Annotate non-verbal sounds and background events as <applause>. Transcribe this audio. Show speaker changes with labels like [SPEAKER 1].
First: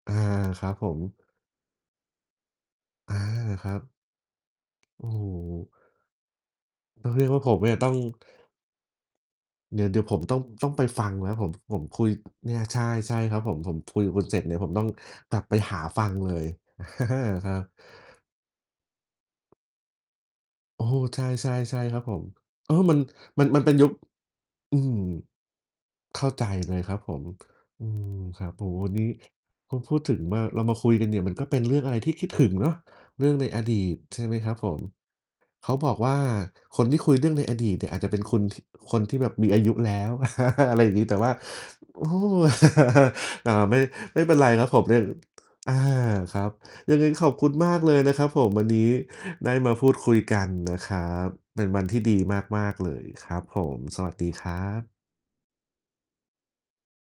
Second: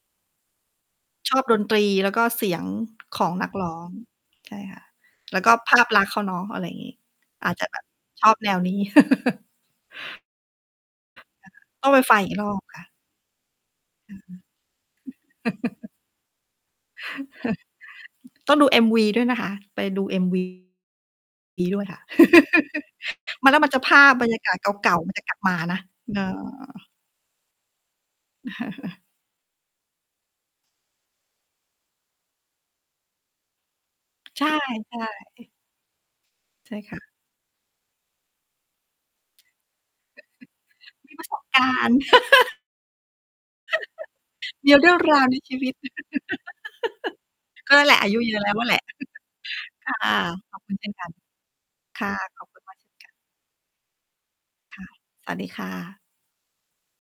[SPEAKER 1] อา ครับผม
[SPEAKER 2] ชอบดนตรี แล้วก็เสียง
[SPEAKER 1] อา
[SPEAKER 2] ของนักร
[SPEAKER 1] คร
[SPEAKER 2] ้
[SPEAKER 1] ั
[SPEAKER 2] อ
[SPEAKER 1] บ
[SPEAKER 2] ง ใช่ค่ะ
[SPEAKER 1] โอ้โ
[SPEAKER 2] แล้วก็
[SPEAKER 1] ฮ
[SPEAKER 2] ภาพลักษณ์เขาเนาะ อะไรงี้
[SPEAKER 1] ต้องเรียกว่า
[SPEAKER 2] อ
[SPEAKER 1] ผ
[SPEAKER 2] าจ
[SPEAKER 1] ม
[SPEAKER 2] จะ
[SPEAKER 1] เนี
[SPEAKER 2] แ
[SPEAKER 1] ่
[SPEAKER 2] บ
[SPEAKER 1] ย
[SPEAKER 2] บ
[SPEAKER 1] ต้อง
[SPEAKER 2] ชอบแนวนี้ <chuckles>
[SPEAKER 1] เดี๋ยว เดี๋ยวผมต้อง ต้องไปฟังแล้ว ผม
[SPEAKER 2] <unintelligible>
[SPEAKER 1] ผม
[SPEAKER 2] ต้องไป
[SPEAKER 1] คุย
[SPEAKER 2] ฟังอีกร
[SPEAKER 1] เน
[SPEAKER 2] อ
[SPEAKER 1] ี่ย
[SPEAKER 2] บ
[SPEAKER 1] ใ
[SPEAKER 2] ค
[SPEAKER 1] ช
[SPEAKER 2] ่
[SPEAKER 1] ่
[SPEAKER 2] ะ
[SPEAKER 1] ใช่ครับผม ผมคุยก
[SPEAKER 2] อ
[SPEAKER 1] ับ
[SPEAKER 2] ื
[SPEAKER 1] คุ
[SPEAKER 2] อ
[SPEAKER 1] ณ
[SPEAKER 2] ฮ
[SPEAKER 1] เ
[SPEAKER 2] ึ
[SPEAKER 1] สร็จเนี่ย ผมต้องกลับไปหา
[SPEAKER 2] <chuckles>
[SPEAKER 1] ฟังเลย <chuckles> ครับ
[SPEAKER 2] <chuckles> ต้องดู MV ด้วยนะคะ ไปดู MV
[SPEAKER 1] โอ้โฮ ใช่ ๆ ใช
[SPEAKER 2] ด้
[SPEAKER 1] ่
[SPEAKER 2] วยค
[SPEAKER 1] ค
[SPEAKER 2] ่
[SPEAKER 1] รั
[SPEAKER 2] ะ
[SPEAKER 1] บผม เออ
[SPEAKER 2] <laughs>
[SPEAKER 1] มัน มั
[SPEAKER 2] มั
[SPEAKER 1] น
[SPEAKER 2] น แล้
[SPEAKER 1] มั
[SPEAKER 2] ว
[SPEAKER 1] น
[SPEAKER 2] มั
[SPEAKER 1] เป
[SPEAKER 2] น
[SPEAKER 1] ็
[SPEAKER 2] จ
[SPEAKER 1] น
[SPEAKER 2] ะ
[SPEAKER 1] ยุ
[SPEAKER 2] ภ
[SPEAKER 1] ค
[SPEAKER 2] าพบรรยากาศ
[SPEAKER 1] อื
[SPEAKER 2] เก่
[SPEAKER 1] ม
[SPEAKER 2] า ๆ มันจะกลับ มานะ เ
[SPEAKER 1] เ
[SPEAKER 2] อ
[SPEAKER 1] ข้าใจเ
[SPEAKER 2] อ
[SPEAKER 1] ลย ครับผม อืม ครับ โอ้โฮ วันน
[SPEAKER 2] <chuckles>
[SPEAKER 1] ี้ พูด พูดถึงว่าเรามาคุยกันเนี่ย มันก็เป็นเรื่องอะไรที่คิดถึงเนาะ เรื่องในอดีต ใช่ไหม
[SPEAKER 2] ใช่
[SPEAKER 1] ครับผม
[SPEAKER 2] ๆ อ
[SPEAKER 1] เขาบอกว่า
[SPEAKER 2] ใช่
[SPEAKER 1] คน
[SPEAKER 2] ค
[SPEAKER 1] ที
[SPEAKER 2] ่
[SPEAKER 1] ่
[SPEAKER 2] ะ
[SPEAKER 1] คุยเรื่องในอดีตเนี่ยอาจจะเป็นคน ท คนที่แบบมีอายุแล้ว
[SPEAKER 2] <laughs> ม
[SPEAKER 1] <chuckles> อะไรอย่างงี้ แต
[SPEAKER 2] ี
[SPEAKER 1] ่
[SPEAKER 2] ปร
[SPEAKER 1] ว
[SPEAKER 2] ะ
[SPEAKER 1] ่า
[SPEAKER 2] สบ การณ
[SPEAKER 1] โ
[SPEAKER 2] ์
[SPEAKER 1] อ้
[SPEAKER 2] <laughs>
[SPEAKER 1] <chuckles> อ่า ไม่ ไม่เป็นไร
[SPEAKER 2] <giggles>
[SPEAKER 1] ครั
[SPEAKER 2] ม
[SPEAKER 1] บ
[SPEAKER 2] ี
[SPEAKER 1] ผ
[SPEAKER 2] เ
[SPEAKER 1] ม
[SPEAKER 2] รื
[SPEAKER 1] เ
[SPEAKER 2] ่
[SPEAKER 1] น
[SPEAKER 2] อ
[SPEAKER 1] ี
[SPEAKER 2] ง
[SPEAKER 1] ่ย
[SPEAKER 2] ราว ใน ชีวิ
[SPEAKER 1] อ อ
[SPEAKER 2] ต
[SPEAKER 1] า ครับ ยังไงขอบคุณ
[SPEAKER 2] <giggles>
[SPEAKER 1] ม
[SPEAKER 2] ก็
[SPEAKER 1] าก
[SPEAKER 2] นั่นแ
[SPEAKER 1] เล
[SPEAKER 2] หล
[SPEAKER 1] ย
[SPEAKER 2] ะ อา
[SPEAKER 1] น
[SPEAKER 2] ย
[SPEAKER 1] ะ
[SPEAKER 2] ุ
[SPEAKER 1] ครั
[SPEAKER 2] เ
[SPEAKER 1] บ
[SPEAKER 2] ยอะ
[SPEAKER 1] ผ
[SPEAKER 2] แล
[SPEAKER 1] ม
[SPEAKER 2] ้ว
[SPEAKER 1] ว
[SPEAKER 2] น
[SPEAKER 1] ั
[SPEAKER 2] ั่
[SPEAKER 1] น
[SPEAKER 2] นแห
[SPEAKER 1] น
[SPEAKER 2] ละ
[SPEAKER 1] ี้
[SPEAKER 2] <giggles>
[SPEAKER 1] ได้มาพ
[SPEAKER 2] ค
[SPEAKER 1] ู
[SPEAKER 2] ่
[SPEAKER 1] ด
[SPEAKER 2] ะ
[SPEAKER 1] คุยกัน
[SPEAKER 2] ขอบคุ
[SPEAKER 1] น
[SPEAKER 2] ณ
[SPEAKER 1] ะ
[SPEAKER 2] เช่
[SPEAKER 1] ค
[SPEAKER 2] น
[SPEAKER 1] รั
[SPEAKER 2] กัน
[SPEAKER 1] บ เป็นวันที่
[SPEAKER 2] ค่
[SPEAKER 1] ด
[SPEAKER 2] ะ
[SPEAKER 1] ี
[SPEAKER 2] ขอบคุ
[SPEAKER 1] ม
[SPEAKER 2] ณ
[SPEAKER 1] า
[SPEAKER 2] มา
[SPEAKER 1] ก
[SPEAKER 2] กเ
[SPEAKER 1] ๆ
[SPEAKER 2] ช
[SPEAKER 1] เ
[SPEAKER 2] ่
[SPEAKER 1] ล
[SPEAKER 2] น
[SPEAKER 1] ย
[SPEAKER 2] กัน
[SPEAKER 1] ครับผม สวัสดีครั
[SPEAKER 2] ค่ะ
[SPEAKER 1] บ
[SPEAKER 2] สวัสดีค่ะ